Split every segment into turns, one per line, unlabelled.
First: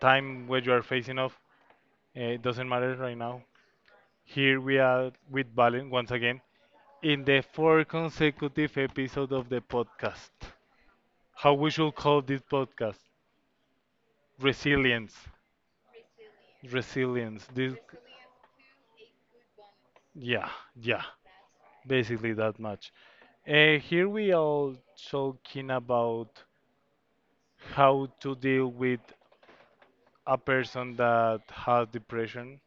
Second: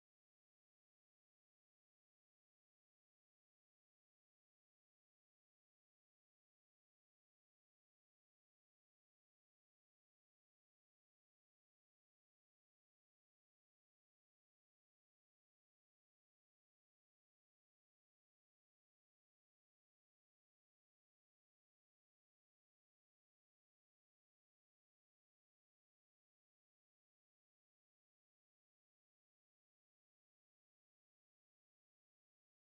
time where you are facing off, it doesn't matter right now. Here we are with Valen once again in the four consecutive episode of the podcast. How we should call this podcast? Resilience. Resilience. This, yeah, yeah, basically that much. Here we are talking about how to deal with a person that has depression,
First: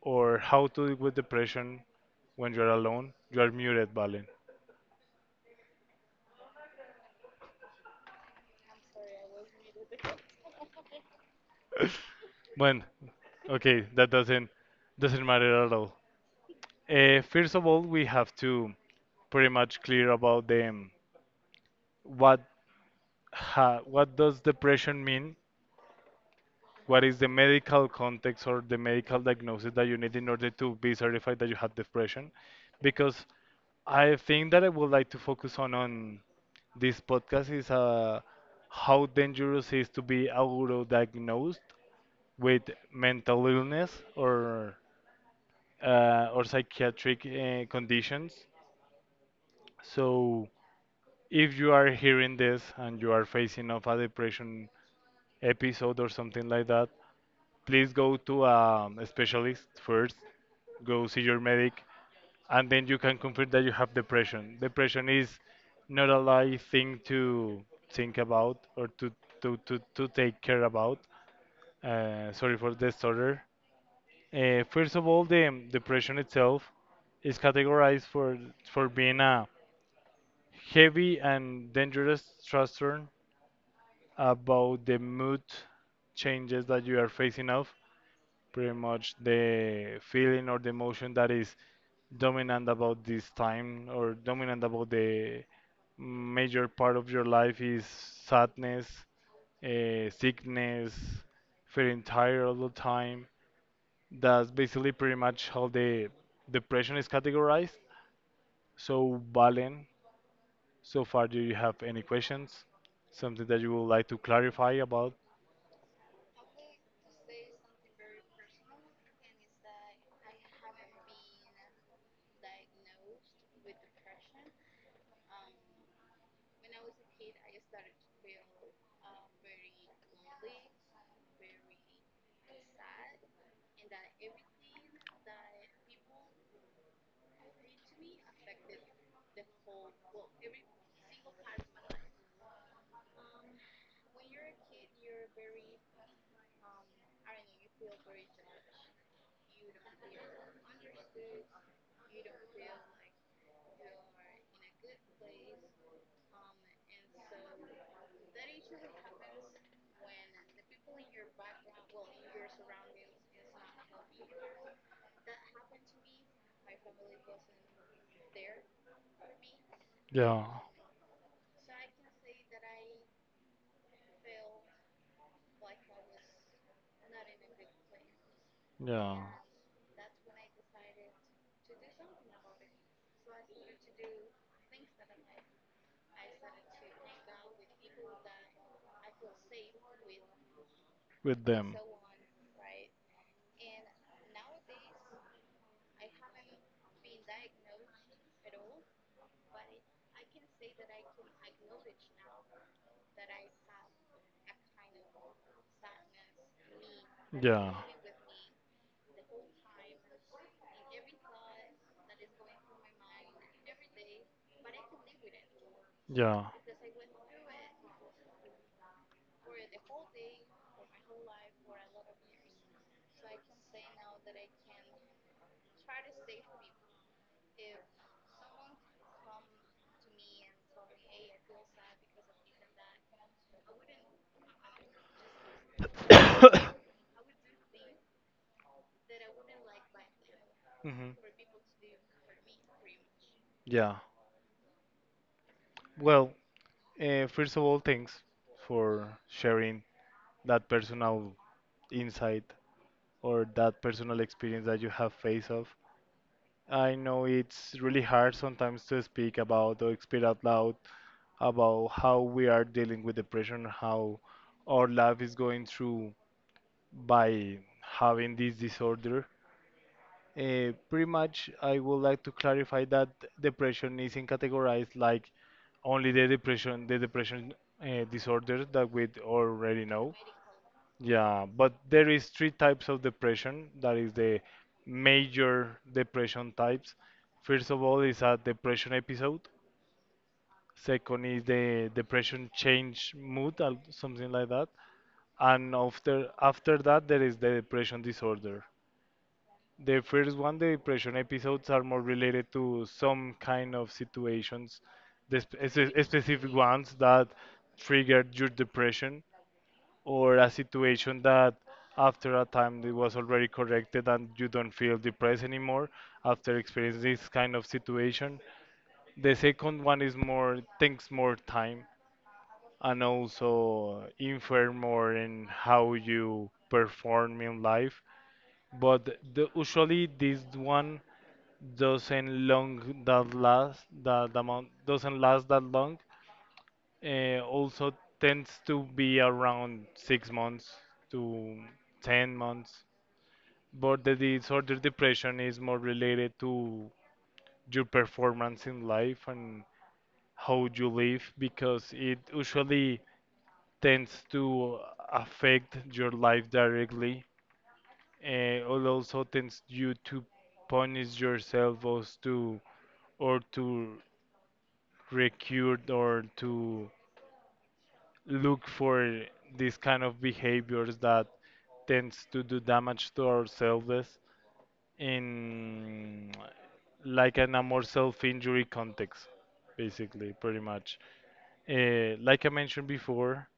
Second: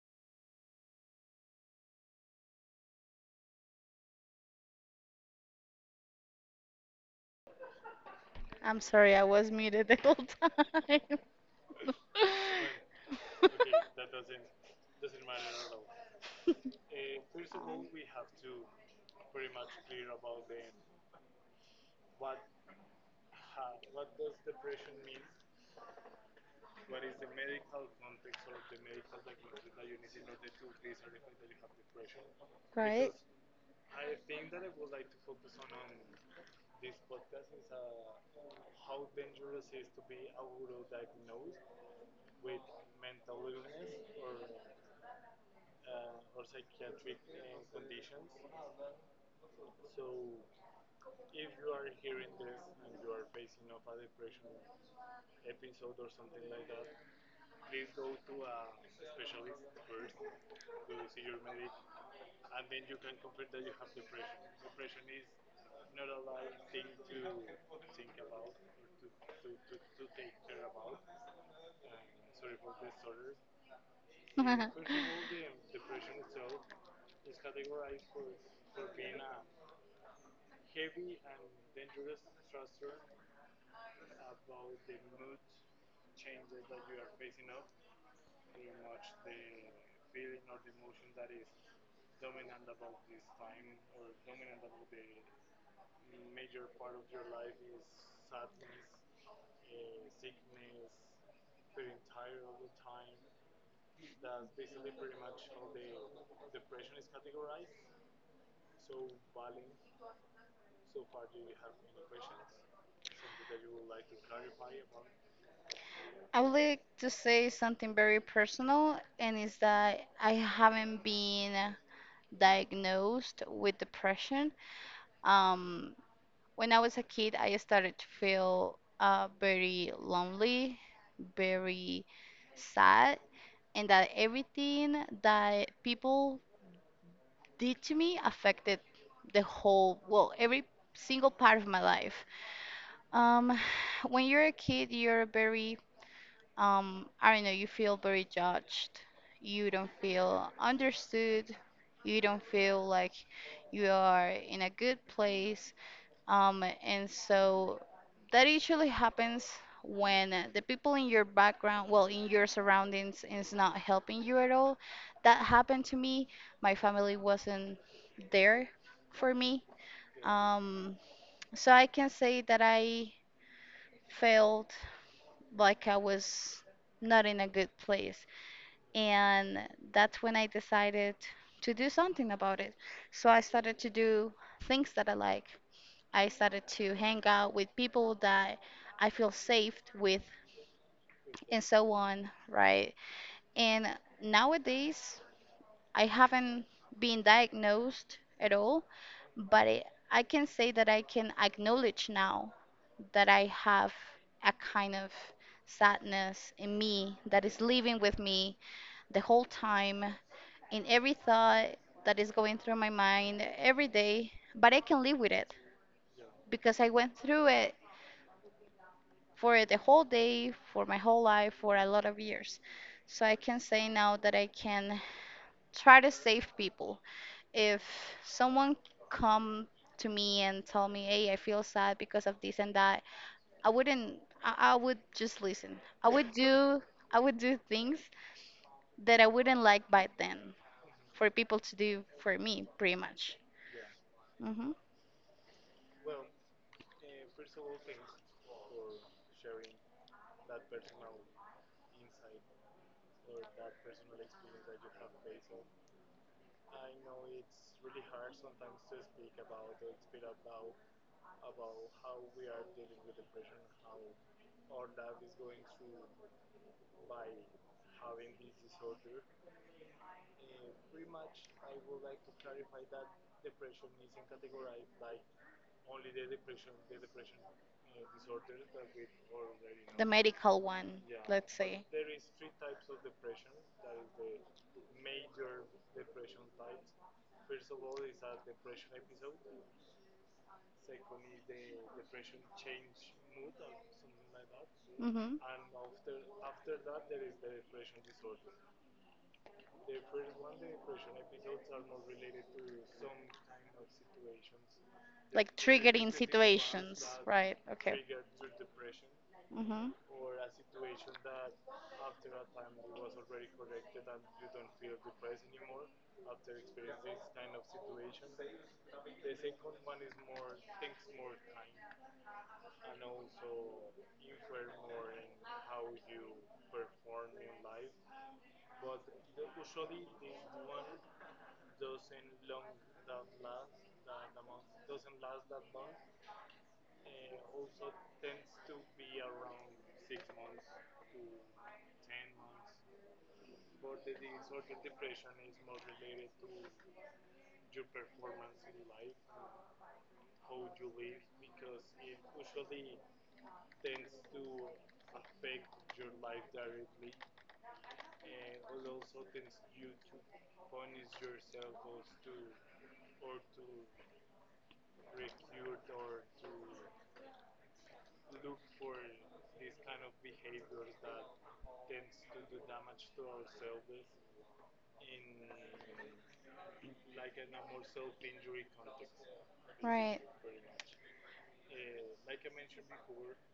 or how to deal with depression when you're alone. You are muted, Valen.
I'm sorry, I was muted the whole time.
When, okay, that doesn't matter at all. First of all, we have to pretty much clear about them. What what does depression mean? What is the medical context or the medical diagnosis that you need in order to be certified that you have depression?
Right?
Because I think that I would like to focus on this podcast is how dangerous it is to be auto-diagnosed with mental illness or or psychiatric conditions. So, if you are hearing this and you are facing of a depression episode or something like that, please go to a specialist first. Go see your medic, and then you can confirm that you have depression. Depression is not a light thing to think about or to take care about. Sorry for the disorder. First of all, the depression itself is categorized for being a heavy and dangerous thruster about the mood changes that you are facing off. Pretty much, the feeling or the emotion that is dominant about this time, or dominant about the major part of your life, is sadness, sickness, feeling tired all the time. That's basically pretty much how the depression is categorized. So, Valen, so far, do you have any questions? Something that you would like to clarify about?
I would like to say something very personal, and is that I haven't been diagnosed with depression. Um, When I was a kid, I started to feel very lonely, very sad, and that everything that people did to me affected the whole, well, every single part of my life. Um, when you're a kid, you're I don't know, you feel very judged. You don't feel understood. You don't feel like you are in a good place. And so that usually happens when the people in your background, well, in your surroundings, is not helping you at all. That happened to me. My family wasn't there for me.
Yeah,
Um, so I can say that I felt like I was not in a good place.
yeah,
And that's when I decided to do something about it. So I started to do things that I like. I started to hang out with people that I feel safe with
with
and
them.
so on, right? And nowadays, I haven't been diagnosed at all, but I can say that I can acknowledge now that I have a kind of sadness in me that is
Yeah,
living with me the whole time, in every thought that is going through my mind every day, but I can live with it
yeah.
because I went through it for the whole day, for my whole life, for a lot of years. So I can say now that I can try to save people. If someone come to me and tell me, "Hey, I feel sad because of this and that," I wouldn't. I would just listen. I would do. I would do things that I wouldn't like by then
hmm.
for people to do for me, pretty much.
Yeah.
Hmm.
Well, first of all, thanks for sharing that personal insight or that personal experience that you have faced off. I know it's really hard sometimes to speak about or speak out loud about how we are dealing with depression, how our life is going through by having this disorder. Pretty much, I would like to clarify that depression isn't categorized like only the depression, the depression disorder that we already
The
know.
medical one,
Yeah,
let's
but
say.
there is three types of depression. That is the major depression types. First of all, is a depression episode. Second is the depression change mood, something like that.
Hmm.
And after that, there is the depression disorder. The first one, the depression episodes are more related to some kind of situations, the
Like
specific ones
situations,
that
right? Okay.
triggered your depression,
Hmm.
or a situation that after a time it was already corrected and you don't feel depressed anymore after experiencing this kind of situation. The second one is more takes more time and also infer more in how you perform in life. But usually this one doesn't long that last that the amount doesn't last that long. Also tends to be around 6 months to 10 months. But the disorder depression is more related to your performance in life and how you live, because it usually tends to affect your life directly, and also tends you to punish yourself, or to recur, or to look for these kind of behaviors that tends to do damage to ourselves, in like in a more self-injury context
Right.
basically pretty much, like I mentioned before.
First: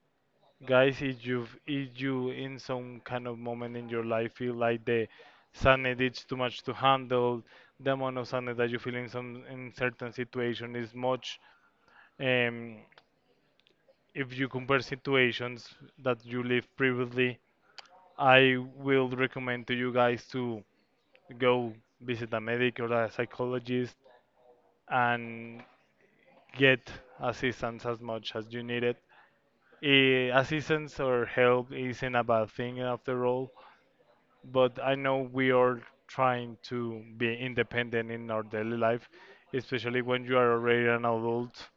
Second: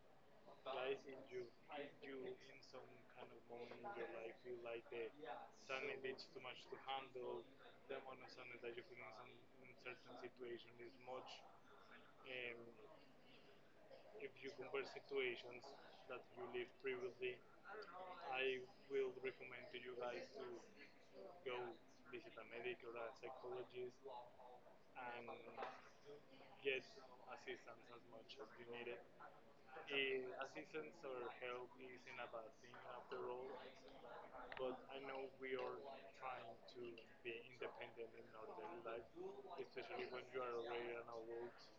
Guys, if you in some kind of moment in your life feel like the sadness is too much to handle, the amount of sadness that you feel in certain situation is much. Um, if you compare situations that you lived previously, I will recommend to you guys to go visit a medic or a psychologist, and get assistance as much as you need it. Assistance or help isn't a bad thing after all, but I know we are trying to be independent in our daily life, especially when you are already an adult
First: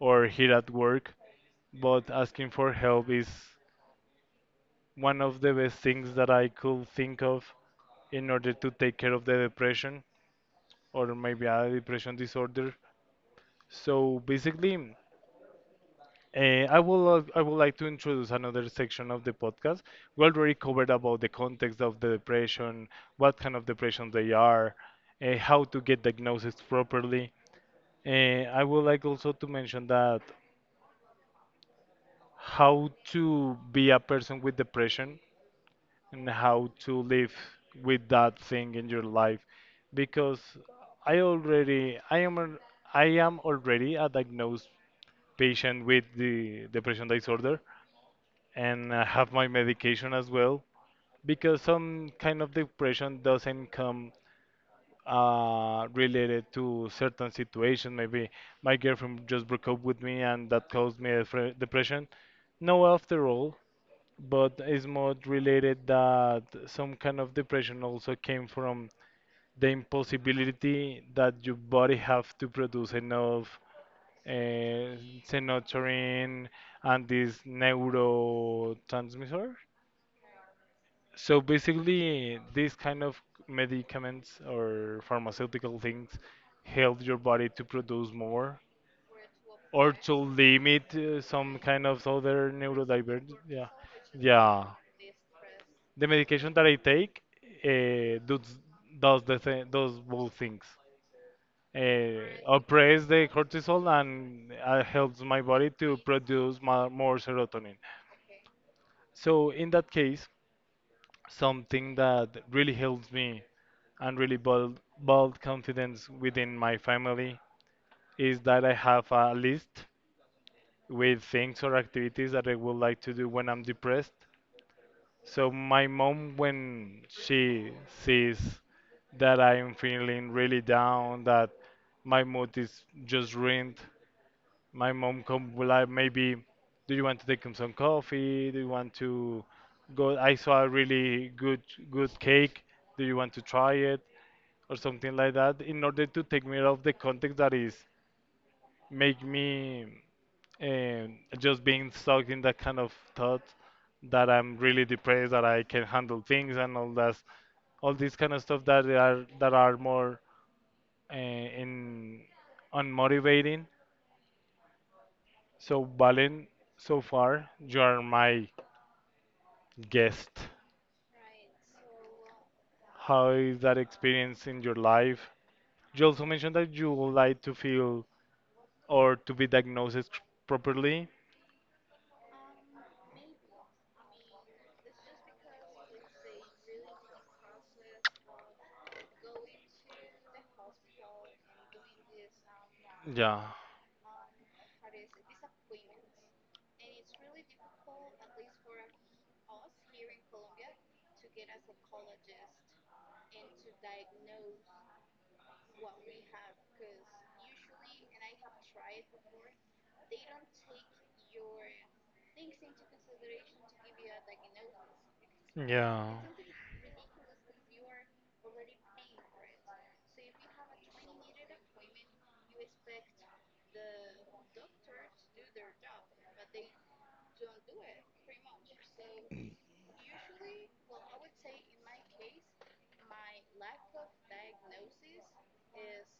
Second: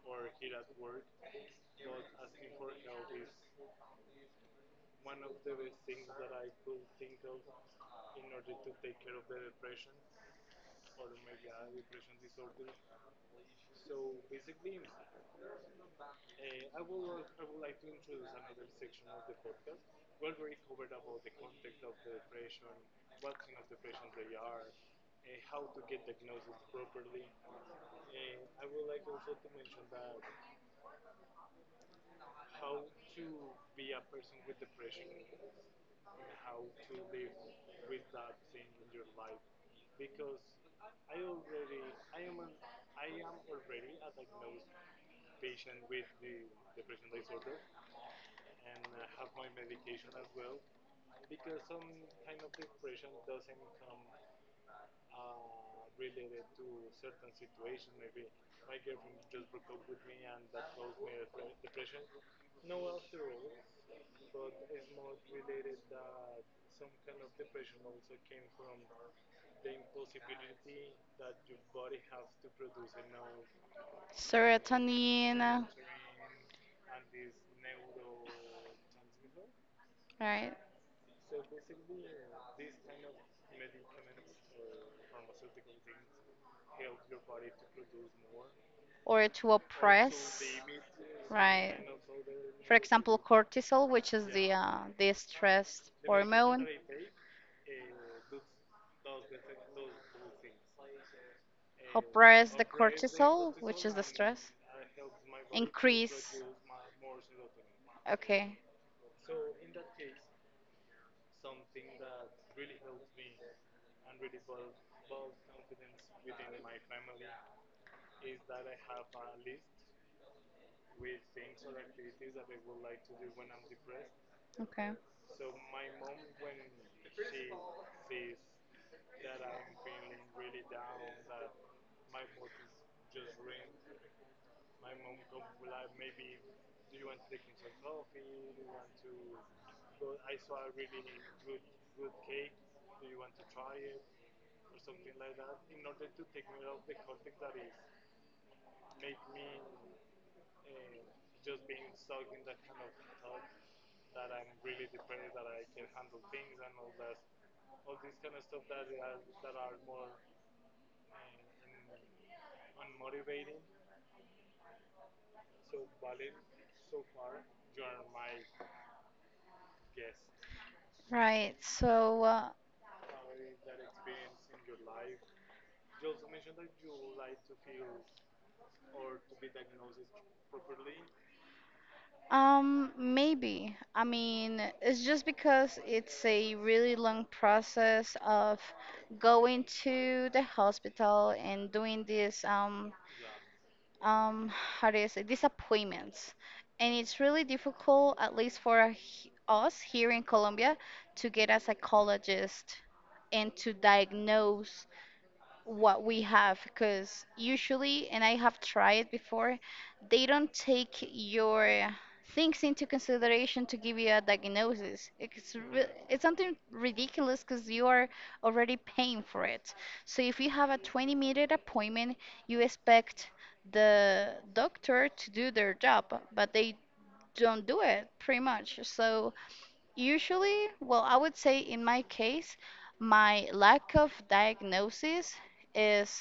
or here at work. But asking for help is one of the best things that I could think of in order to take care of the depression, or maybe a depression disorder. So basically, I would like to introduce another section of the podcast. We already covered about the context of the depression, what kind of depression they are, how to get diagnosed properly. Uh, I would like also to mention that how to be a person with depression, and how to live with that thing in your life. Because I already I am al- I am already a diagnosed patient with the depression disorder, and I have my medication as well, because some kind of depression doesn't come related to certain situation. Maybe my girlfriend just broke up with me, and that caused me a depression. No, after all, but it's more related that some kind of depression also came from the impossibility that your body have to produce enough uh,
Serotonin,
serotonin, and this neurotransmitter.
right?
So basically, these kind of medicaments or pharmaceutical things help your body to produce more,
Or to
or to
oppress,
limit some
right?
kind of other
For example,
neurodivergent. Yeah,
cortisol, which is
yeah.
the stress
The medication that
hormone,
I take uh, does does both things.
oppress the
Oppress the
cortisol, which
cortisol,
is the stress,
and helps my body to
increase.
produce more serotonin.
Okay.
So in that case, something that really helps me and really build confidence within my family, is that I have a list with things or activities that I would like to do when I'm depressed.
Okay.
So my mom, when she sees that I'm feeling really down, that my mood is just ruined, my mom come will I maybe, do you want to take some coffee? Do you want to go? I saw a really good cake. Do you want to try it? Or something like that, in order to take me out of the context that is make me just being stuck in that kind of thought that I'm really depressed, that I can handle things and all that, all these kind of stuff that are more uh, in unmotivating. So Valen, so far you are my guest.
Right. So
How is that experience in your life? You also mentioned that you would like to feel or to be diagnosed properly.
Maybe. I mean, it's just because it's a really long process of going to the hospital and doing this um
Yeah,
um how do you say, these appointments. And it's really difficult, at least for us here in Colombia, to get a psychologist and to diagnose what we have, because usually, and I have tried before, they don't take your things into consideration to give you a diagnosis. It's
yeah.
it's something ridiculous, because you are already paying for it. So if you have a 20-minute appointment, you expect the doctor to do their job, but they don't do it, pretty much. So usually, well, I would say in my case, my lack of diagnosis is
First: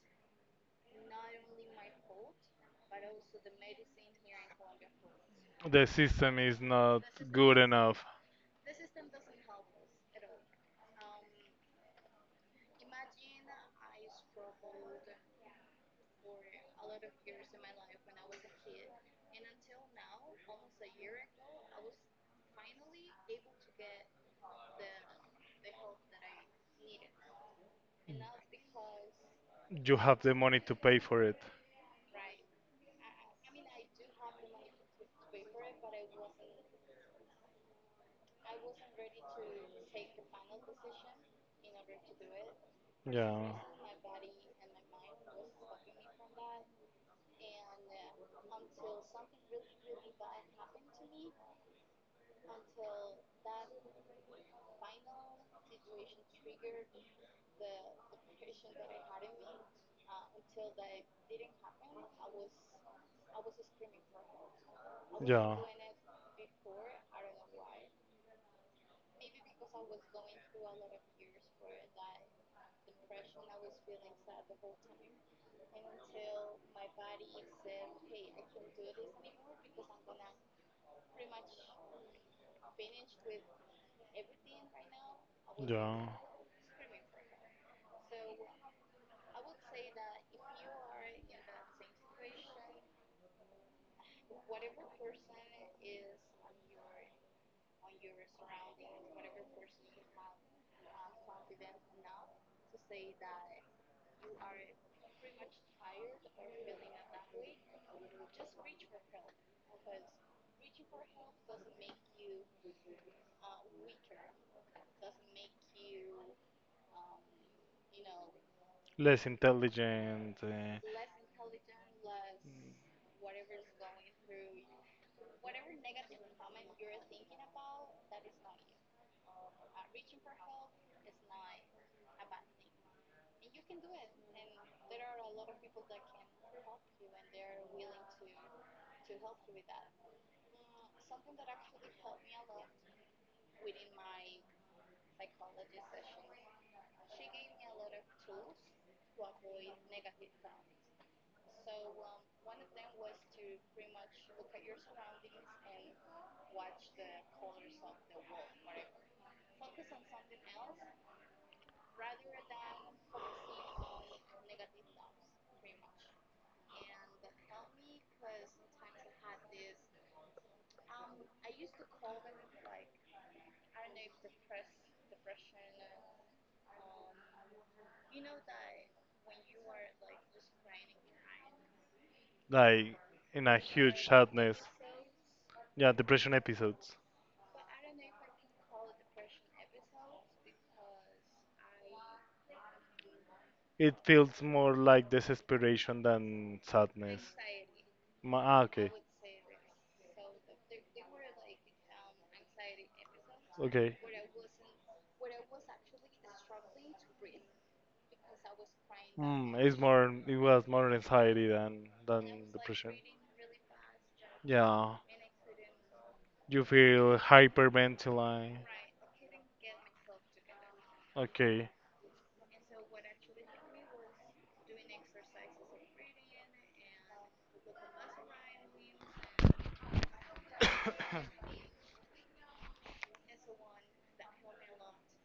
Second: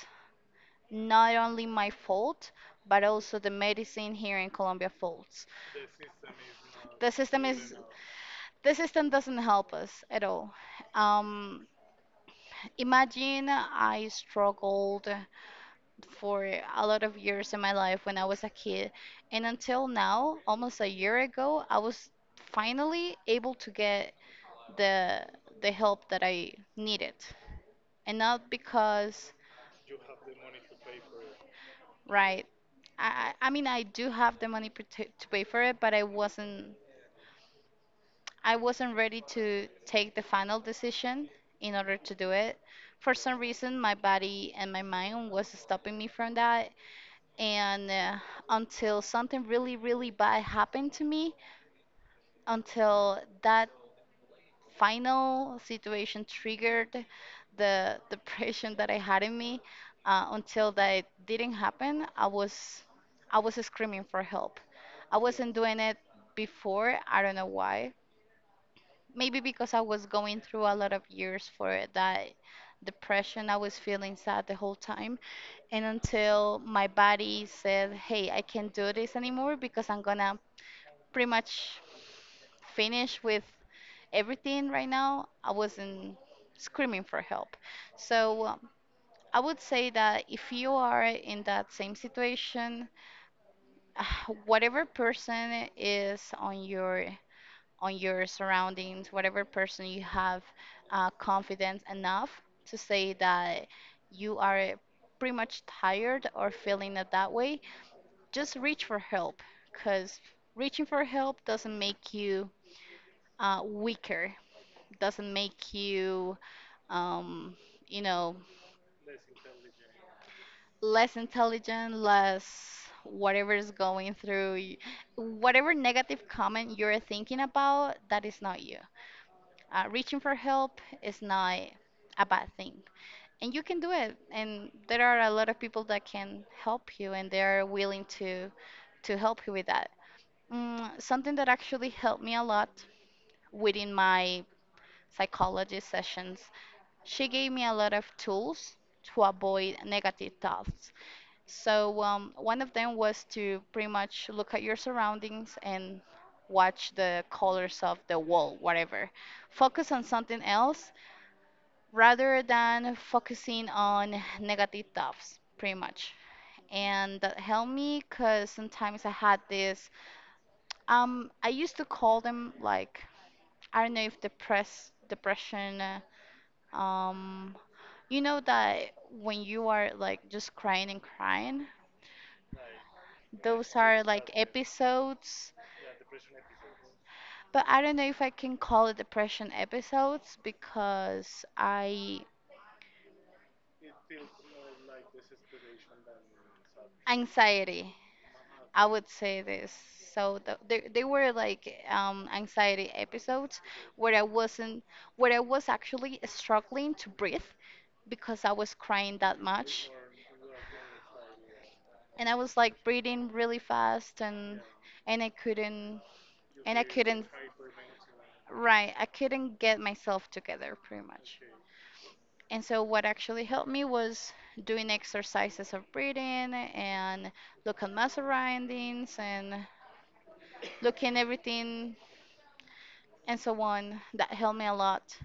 not only my fault, but also the medicine here in Colombia faults.
The system is not
The system
good
is
enough.
the system doesn't help us at all. Um, Imagine, I struggled for a lot of years in my life when I was a kid, and until now, almost a year ago, I was finally able to get the the help that I needed, and not because,
You have the money to pay for it.
right. I mean, I do have the money to pay for it, but I wasn't ready to take the final decision in order to do it. For some
Yeah,
reason, my body and my mind was stopping me from that, and until something really really bad happened to me, until that final situation triggered the depression that I had in me. Until that didn't happen, I was screaming for help. I wasn't
yeah,
doing it before. I don't know why. Maybe because I was going through a lot of years for that depression. I was feeling sad the whole time. And until my body said, hey, I can't do this anymore because I'm gonna pretty much finished with everything right now, I
yeah.
wasn't screaming for help. So I would say that if you are in that same situation, whatever person is on your surroundings, whatever person you have confidence enough to say that you are pretty much tired or feeling it that way, just reach for help, because reaching for help doesn't make you weaker, doesn't make you um, you know
Less intelligent,
less intelligent, less, whatever is going through whatever negative comment you're thinking about that is not you. Reaching for help is not a bad thing, and you can do it, and there are a lot of people that can help you and they're willing to help you with that. Mm, something that actually helped me a lot within my psychology sessions: she gave me a lot of tools to avoid negative thoughts. So, one of them was to pretty much look at your surroundings and watch the colors of the wall, whatever. Focus on something else rather than focusing on negative thoughts, pretty much. And that helped me because sometimes I had this, I used to call them like, I don't know if depression, Um, you know, that when you are like just crying and crying,
like in a
those are
huge
like
sadness.
episodes,
Yeah, depression episodes.
but I don't know if I can call it depression episodes because I
It feels more like desperation than sadness.
anxiety. I
Okay.
would say this. So th they were like anxiety episodes
Okay.
where I wasn't where I was actually struggling to breathe because I was crying that much.
It's more. It was more anxiety than
And I
than
was like
depression.
breathing really fast, and
Yeah,
and I couldn't
you
I
feel
couldn't,
hyperventilating.
right, I couldn't get myself together, pretty much.
Okay.
And so what actually helped me was doing exercises of breathing, and look at my surroundings, and looking everything, and so on. That helped me a lot.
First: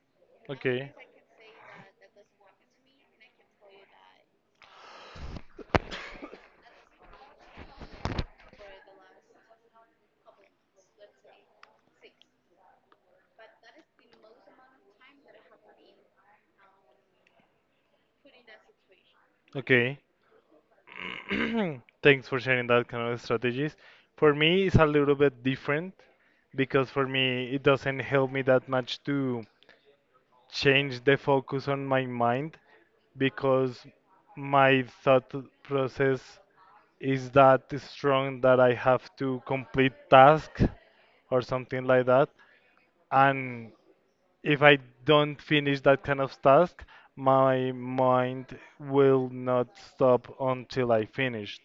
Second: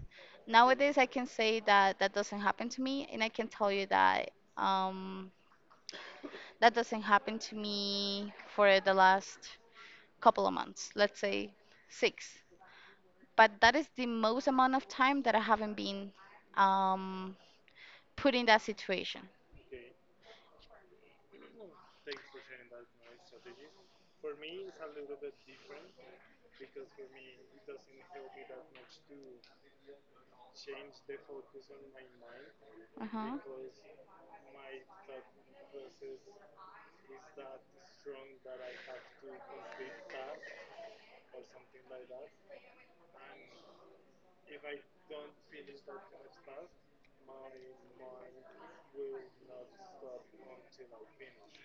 Okay.
Nowadays, I can say that that doesn't happen to me, and I can tell you that that doesn't happen to me for the last couple of months, let's say six. But that is the most amount of time that I haven't been um, put in that situation.
Okay. Thanks for sharing that kind of strategies. For me, it's a little bit different, because for me, it doesn't help me that much to change the focus on my mind,
Uh-huh.
because my thought process is that strong that I have to complete tasks or something like that. And if I don't finish that kind of task, my mind will not stop until I finish.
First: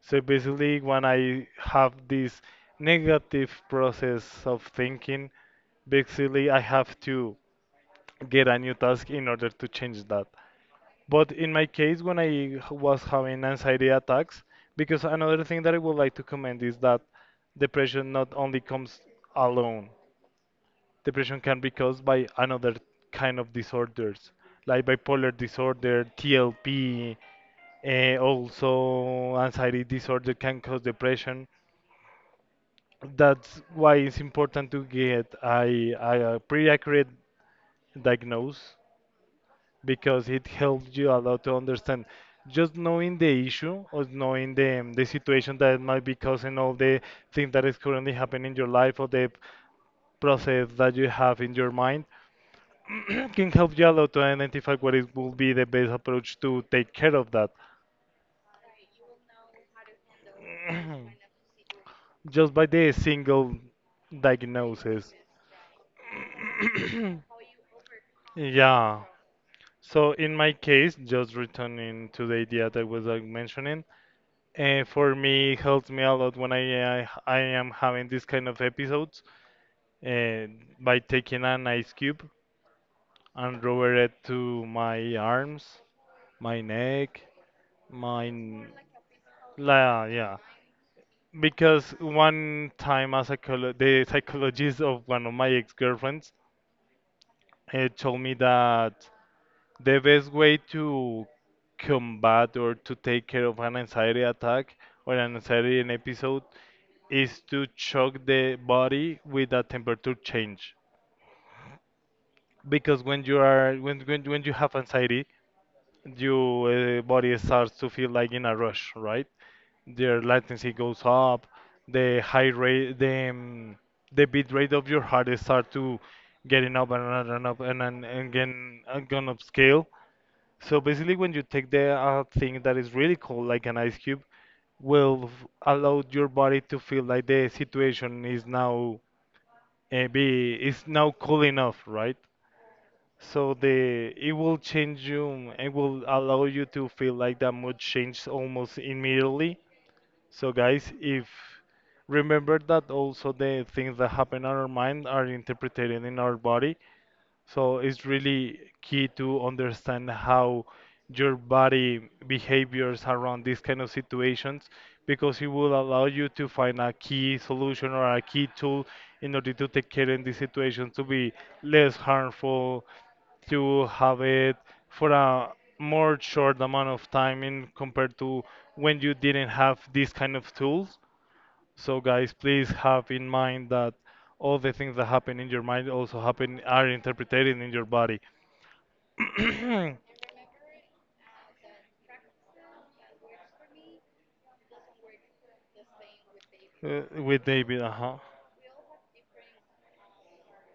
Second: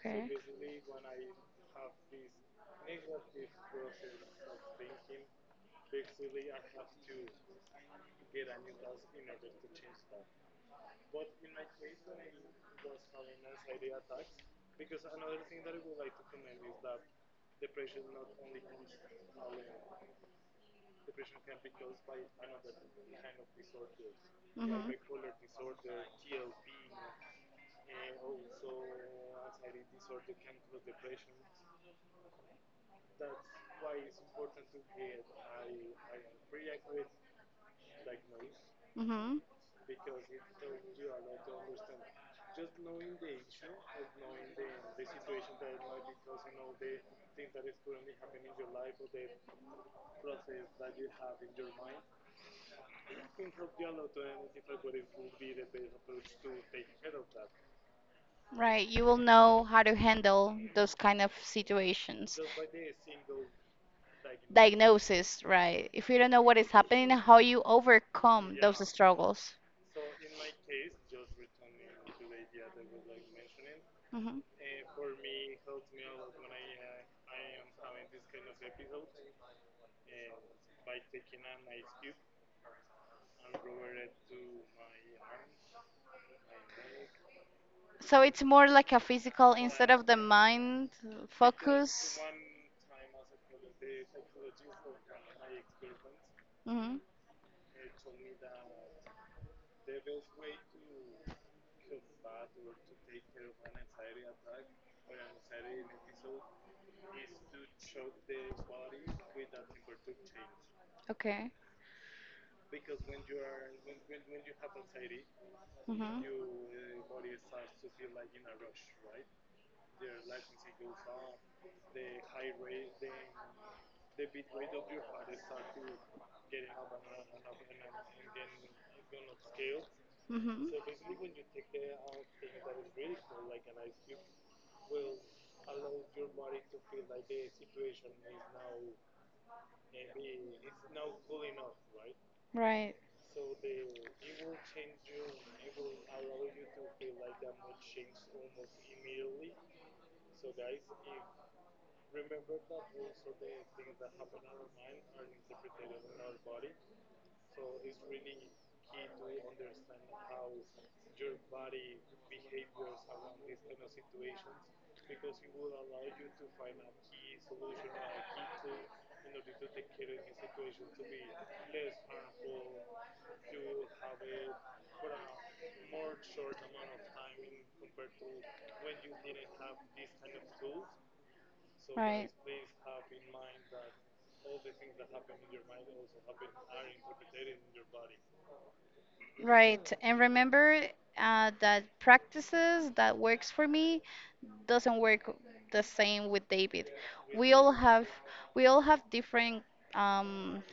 So basically, when I have this negative process of thinking, basically I have to get a new task in order to change that. But in my case, when I was having anxiety attacks, because another thing that I would like to comment is that depression not only comes alone. Depression can be caused by another kind of disorders,
Hmm.
like bipolar disorder, TLP, also anxiety disorder can cause depression. That's why it's important to get a pretty accurate diagnose,
Hmm.
because it helps you a lot to understand. Just knowing the issue, or knowing the situation that might be causing all the things that is currently happening in your life, or the process that you have in your mind, can help you a lot to identify what it will be the best approach to take care of that.
Right, you will know how to handle those kind of situations.
Just by the single diagnosis.
Diagnosis, right. If you don't know what is happening, how you overcome those
Yeah.
struggles.
So in my case, just returning to the idea that I was like mentioning,
Hmm.
for me it helps me a lot when I am having this kind of episodes, uh, by taking an ice cube and rubber it to my arms, my neck,
So
my
it's more like a physical instead of the
Yeah,
mind
because
focus.
one time a psycholo the psychologist of one of my ex-girlfriends
Hmm.
told me that the best way to combat or to take care of an anxiety attack or an anxiety in episode, is to shock the body with a temperature change.
Okay.
Because when you are when you have anxiety,
Hmm.
your body starts to feel like in a rush, right? Their latency goes up, the high rate, the bit rate of your heart is start to getting up and up and up and again and gone up scale.
Hmm.
So basically, when you take the thing that is really cold, like an ice cube, will allow your body to feel like the situation is now be is now cool enough, right?
Right.
So the it will change you. It will allow you to feel like that mood change almost immediately. So guys, if remember that also the things that happen in our mind are interpreted in our body. So it's really key to understand how your body behaviors around these kind of situations because it will allow you to find a key solution or a key tool in order to take care in these situations to be less harmful, to have it for a more short amount of time in compared to when you didn't have these kind of tools. So
Right,
guys, please have in mind that all the things that happen in your mind also happen are interpreted in your body.
right. And remember that practices that works for me doesn't work the same with David.
With
We all
David,
have
uh-huh.
we all have different um,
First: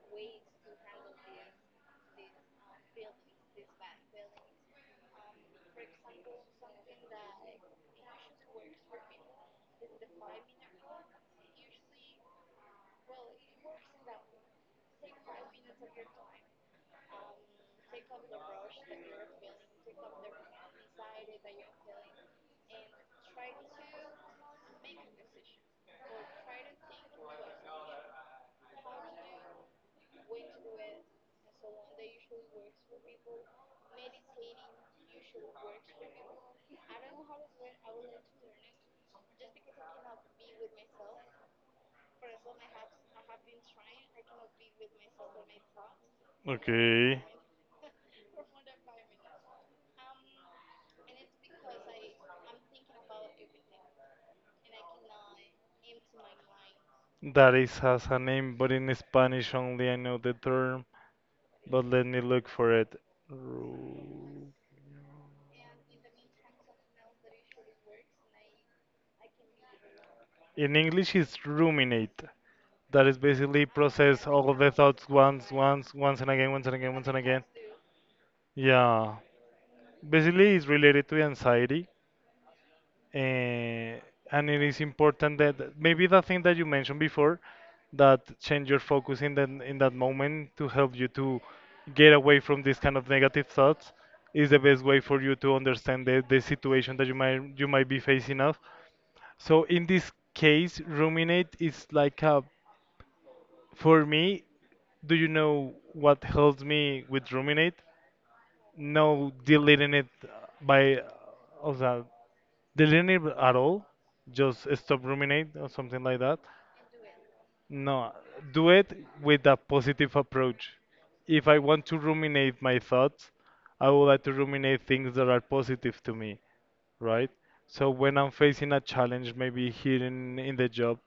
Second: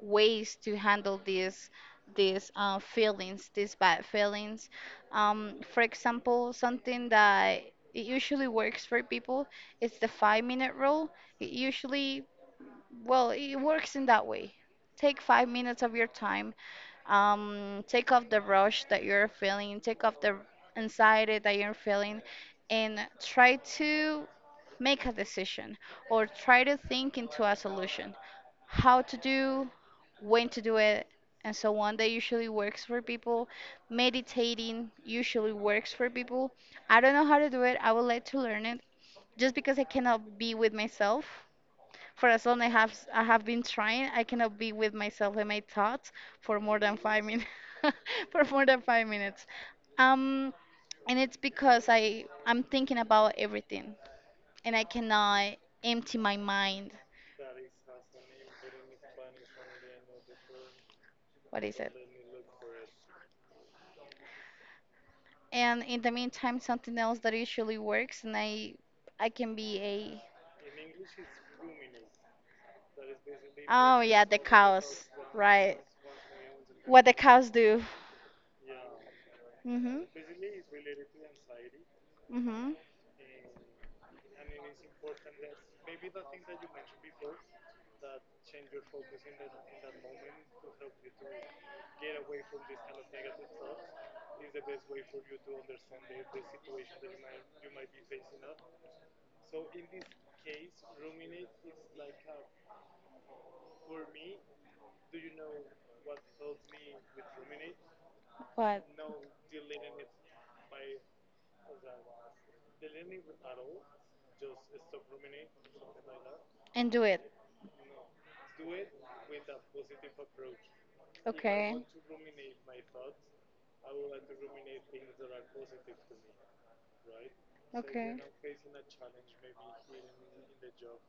ways to handle these feelings, these bad feelings. For example, something that it usually works for people is the 5 minute rule. It usually, well, it works in that way. Take 5 minutes of your time. Take off the rush that you're feeling. Take off the anxiety that you're feeling, and try to make a decision, or try to think into a solution. How to do, when to do it, and so on. That usually works for people. Meditating usually works for people. I don't know how to do it. I would like to learn it, just because I cannot be with myself. For as long I have been trying, I cannot be with myself and my thoughts for more than five
Okay.
minutes. For more than 5 minutes. Um, and It's because I'm thinking about everything, and I cannot empty my mind.
That is has a name, but in Spanish only I know the term,
What is
but
it?
let me look for it. Ru-
And in the meantime, something else that usually works, and I can be a,
In English it's ruminate. That is basically
oh yeah,
process
the
all of the
cows,
thoughts once,
right.
once, once and again, once and again,
What
once
the
and again.
cows do.
Yeah,
Mhm.
basically it's related to anxiety,
Mhm.
eh, and it is important that that- maybe the thing that you mentioned before that change your focus in that moment to help you to get away from these kind of negative thoughts is the best way for you to understand the situation that you might be facing of. So in this case, ruminate is like a, for me. Do you know what helps me with ruminate?
What?
No deleting it by, o sea, deleting it at all. Just stop ruminate or something like that.
And do it.
No, do it with a positive approach. If I
Okay.
want to ruminate my thoughts, I would like to ruminate things that are positive to me, right? So
Okay.
when I'm facing a challenge, maybe here in the job,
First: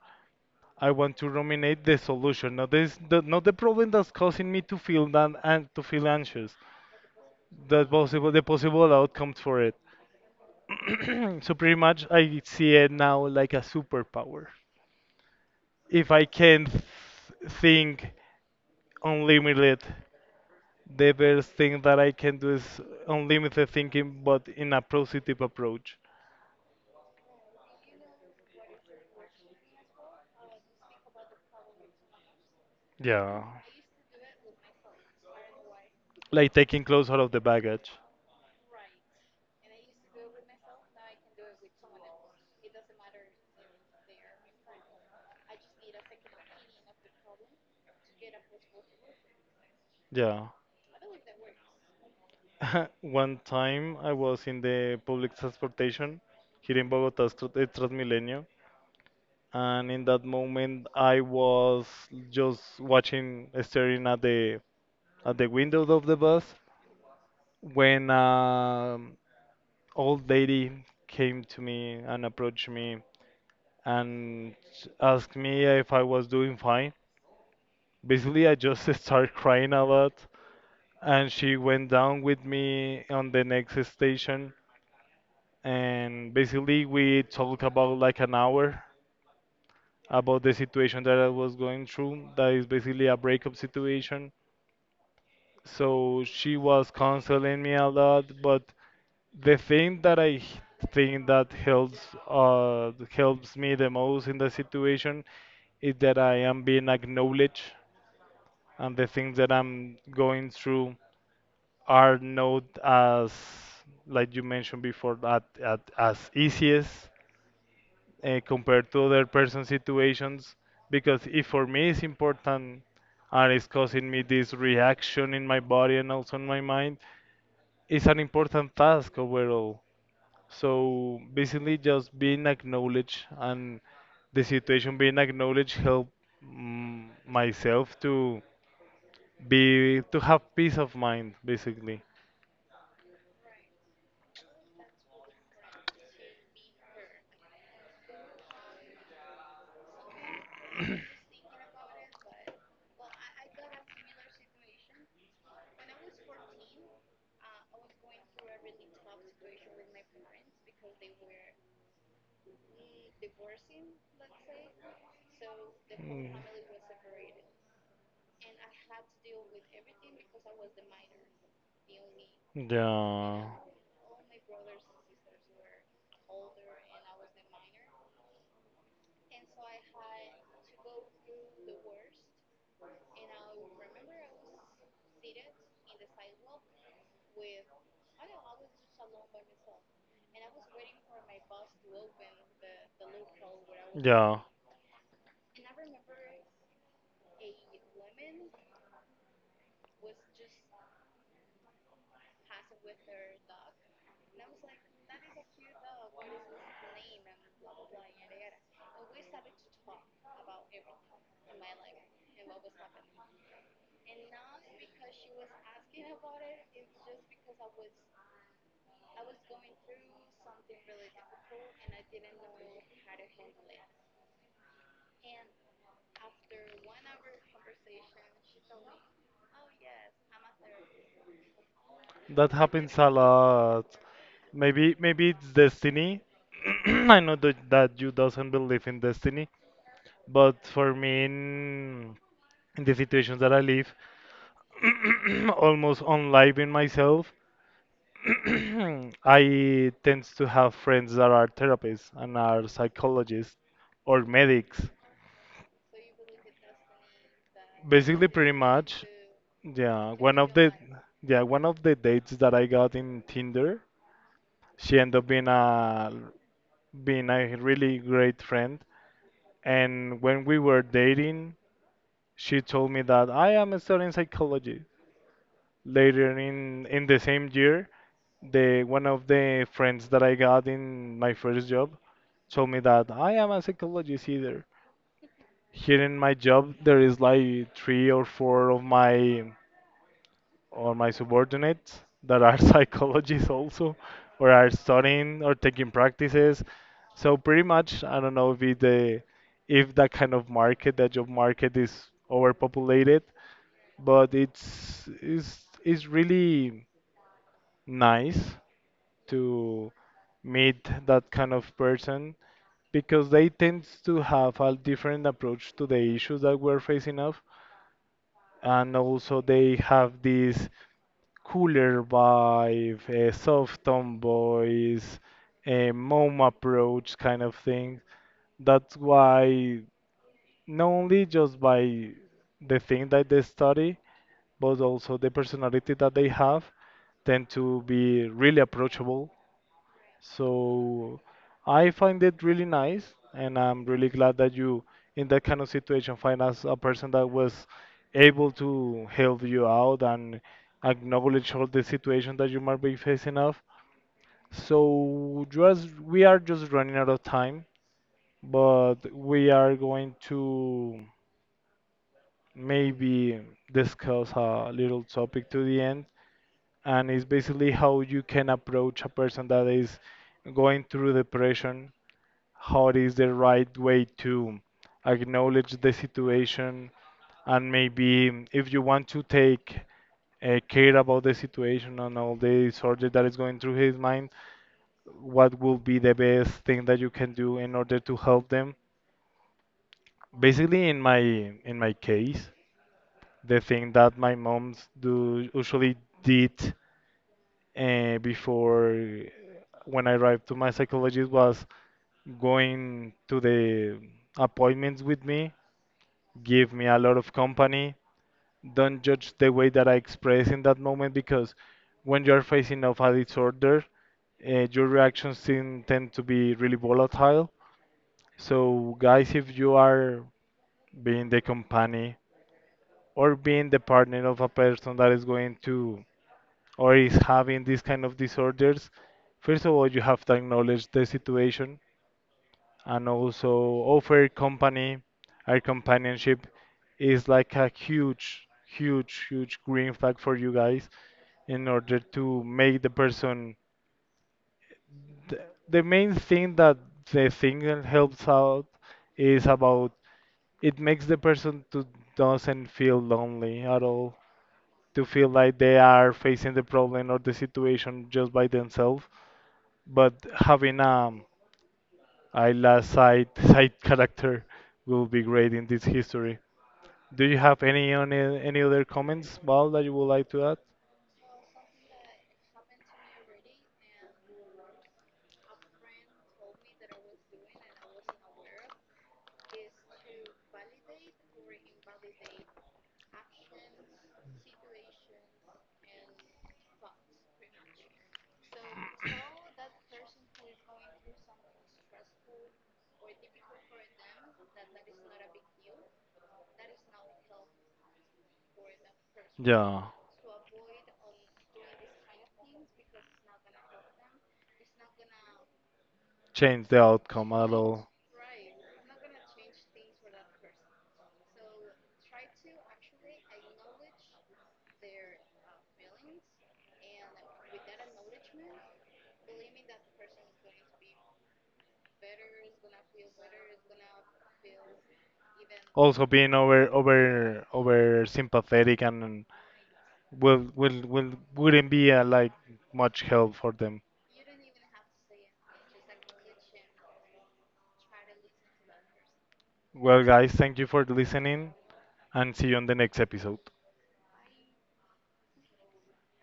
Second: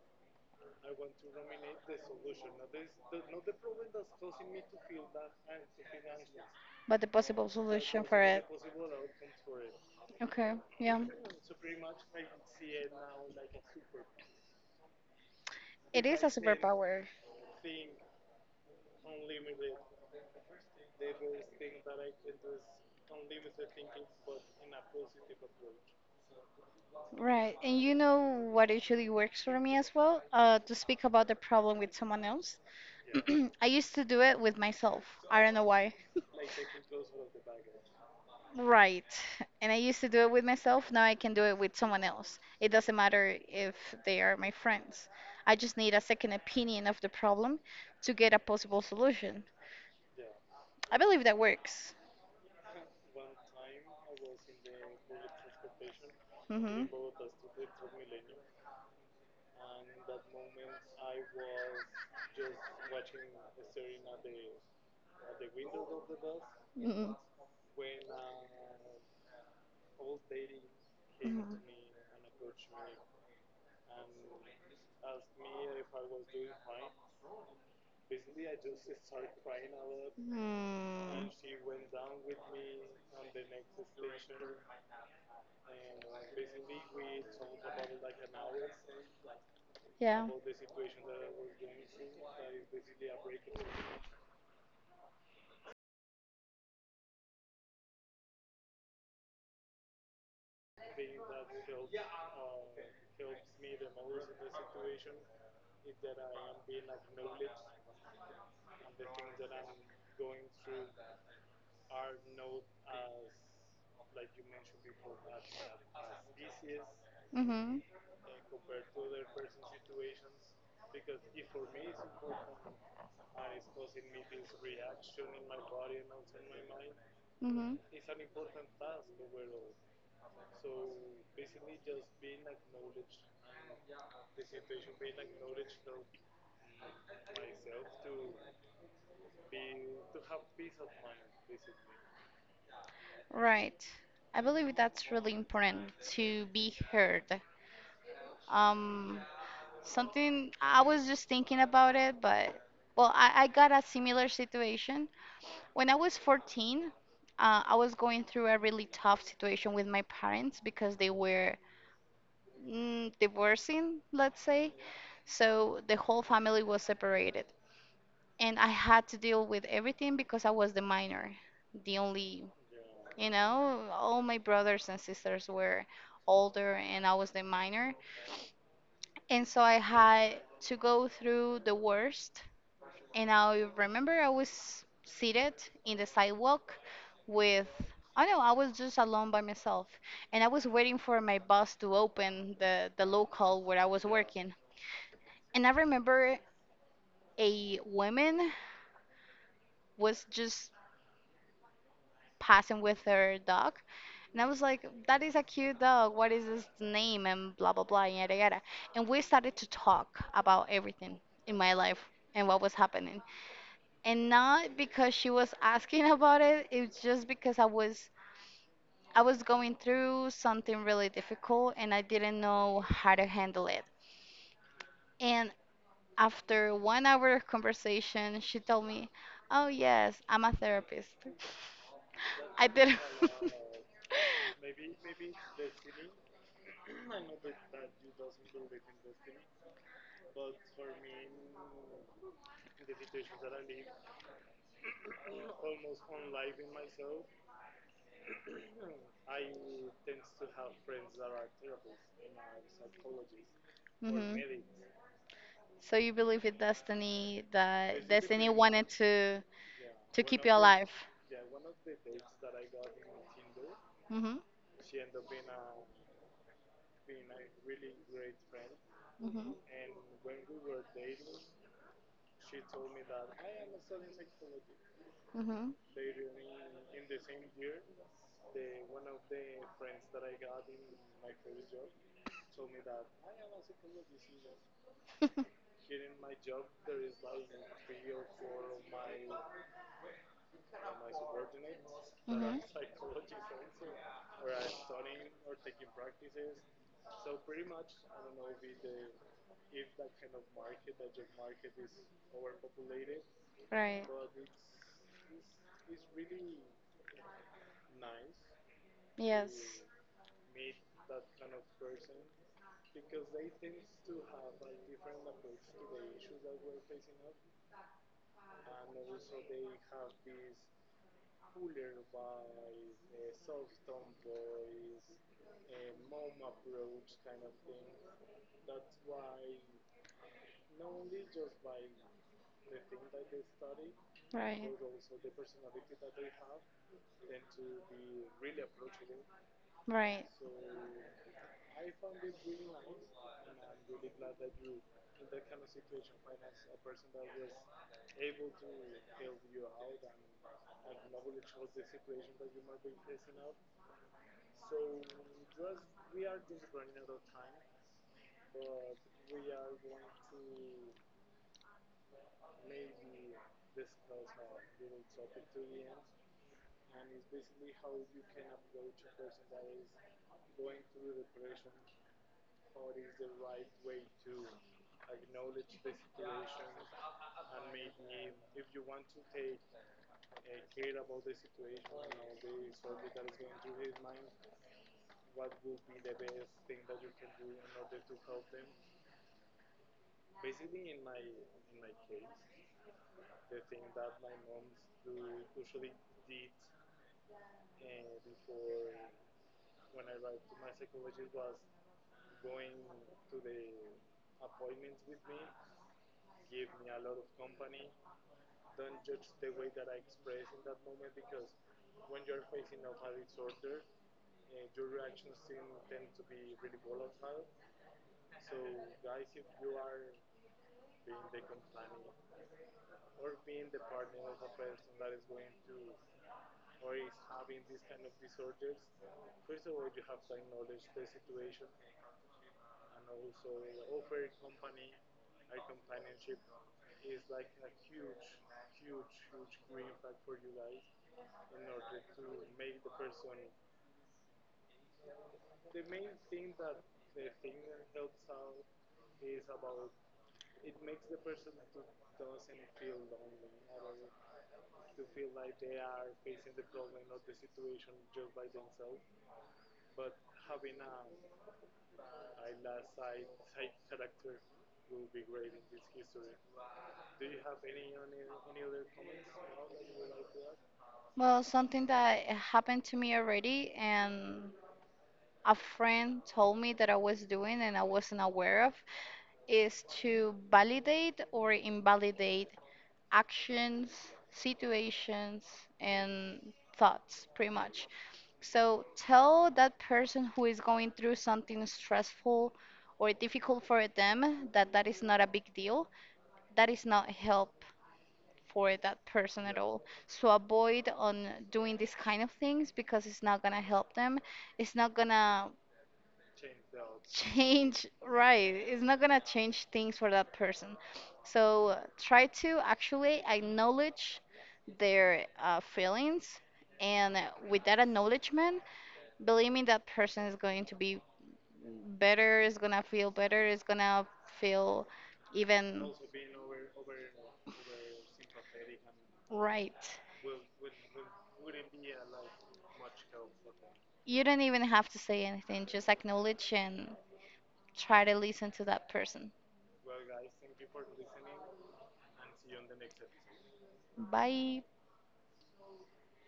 I want to ruminate the solution, not not the problem that's causing me to feel that and to feel anxious.
But the possible
the
solution for
possible The
it.
possible outcomes for it.
Okay. Yeah.
So pretty much I see it now like a superpower.
It
If
is
I
a
can
superpower.
think unlimited, the best thing that I can do is unlimited thinking, but in a positive approach.
Right. And you know what usually works for me as well? To speak about the problem with someone else.
Yeah,
I used to do it with myself. I don't know why.
like taking clothes out of the baggage.
Right. And I used to do it with myself. Now I can do it with someone else. It doesn't matter if they are my friends. I just need a second opinion of the problem to get a possible solution.
Yeah.
I believe that works.
One time I was in the public transportation here
Mhm.
in Bogota, it's Transmilenio, and in that moment I was just watching, staring at the windows of the bus
Mhm.
when an old lady came
Mhm.
to me and approached me and asked me if I was doing fine. Basically, I just started crying a lot,
Hmm.
and she went down with me on the next station. And basically, we talked about like an hour
Yeah.
about the situation that I was going through. That is basically a breakup situation. So she was counseling me a lot, but the thing that think that helps helps me the most in the situation is that I am being acknowledged, and the things that I'm going through are not as, like you mentioned before, that as easiest
Mhm.
compared to other person situations because if for me it's important and it's causing me this reaction in my body and also in my mind,
Mhm.
it's an important task overall. So basically just being acknowledged and the situation being acknowledged help myself to be to have peace of mind basically.
Right. I believe that's really important to be heard. Um, Something I was just thinking about it, but well, I got a similar situation. When I was 14, I was going through a really tough situation with my parents because they were, mm, divorcing, let's say. So the whole
Mm.
family was separated. And I had to deal with everything because I was the minor, the only, you
Yeah.
know, all my brothers and sisters were older and I was the minor. And so I had to go through the worst. And I remember I was seated in the sidewalk with, I don't know, I was just alone by myself. And I was waiting for my bus to open the local where I was
Yeah.
working. And I remember a woman was just passing with her dog. And I was like, that is a cute dog. What is his name? And blah, blah, blah, yada, yada. And we started to talk about everything in my life and what was happening, and not because she was asking about it. It was just because I was going through something really difficult and I didn't know how to handle it. And after 1 hour of conversation she told me, oh yes, I'm a therapist.
That
I
happens
didn't.
a lot. Maybe it's destiny. I know that you doesn't believe in destiny, but for me in the situations that I live, almost unliving myself, I tend to have friends that are therapists and are psychologists or
Mhm.
medics.
So you believe in destiny, that
Basically,
destiny
pretty
wanted
much.
to
Yeah, one
keep you
of the
alive.
yeah one of the dates that I got in Tinder,
Hmm.
she ended up being a being a really great friend.
Hmm.
And when we were dating, she told me that I am studying psychology.
Hmm.
Later in the same year, the one of the friends that I got in my first job told me that I am a psychologist either. Here in my job, there is like three or four of my or my subordinates that are
Mm-hmm.
psychologists also, or are studying or taking practices. So pretty much, I don't know if it, the if that kind of market, that job market, is overpopulated,
Right.
but it's really nice
Yes.
to meet that kind of person because they tend to have a different approach to the issues that we're facing of, and also they have this cooler vibe, soft tone voice, a mom approach kind of thing. That's why not only just by the thing that they study,
Right.
but also the personality that they have tend to be really approachable.
Right.
So I find it really nice, and I'm really glad that you, in that kind of situation, find us a person that was able to help you out and acknowledge all the situation that you might be facing of. So just we are just running out of time, but we are going to maybe discuss a little topic to the end, and it's basically how you can approach a person that is going through depression, how it is the right way to acknowledge the situation, and maybe if you want to take care about the situation and all the disorder that is going through his mind, what will be the best thing that you can do in order to help them? Basically, in my case, the thing that my moms do usually did before when I arrived to my psychologist was going to the appointments with me, give me a lot of company. Don't judge the way that I express in that moment because when you're facing of a disorder, your reactions tend to be really volatile. So, guys, if you are being the company or being the partner of a person that is going to or is having these kind of disorders, first of all, you have to acknowledge the situation and also offer company. Our companionship is like a huge, huge, huge green flag for you guys in order to make the person, the, the main thing that the single helps out is about, it makes the person to doesn't feel lonely at all, to feel like they are facing the problem or the situation just by themselves, but having a Ayla's side side character will be great in this history. Do you have any on any other comments, Val, that you would like to add?
Well, something that happened to me already, and a friend told me that I was doing and I wasn't aware of, is to validate or invalidate actions, situations, and thoughts, pretty much. So tell that person who is going through something stressful or difficult for them that that is not a big deal. That is not help for that person at all.
Yeah,
So avoid on doing these kind of things, because it's not gonna help them. It's not gonna
change the outcome at
change,
all.
right, it's not going to change things for that person. So try to actually acknowledge their feelings, and with that acknowledgement, believe me, that person is going to be better, is gonna feel better, is gonna feel even,
Also being over sympathetic and
right.
will wouldn't be like much help for them.
You don't even have to say anything, just acknowledge and try to listen to that person.
Well, guys, thank you for listening and see you on the next episode.
Bye.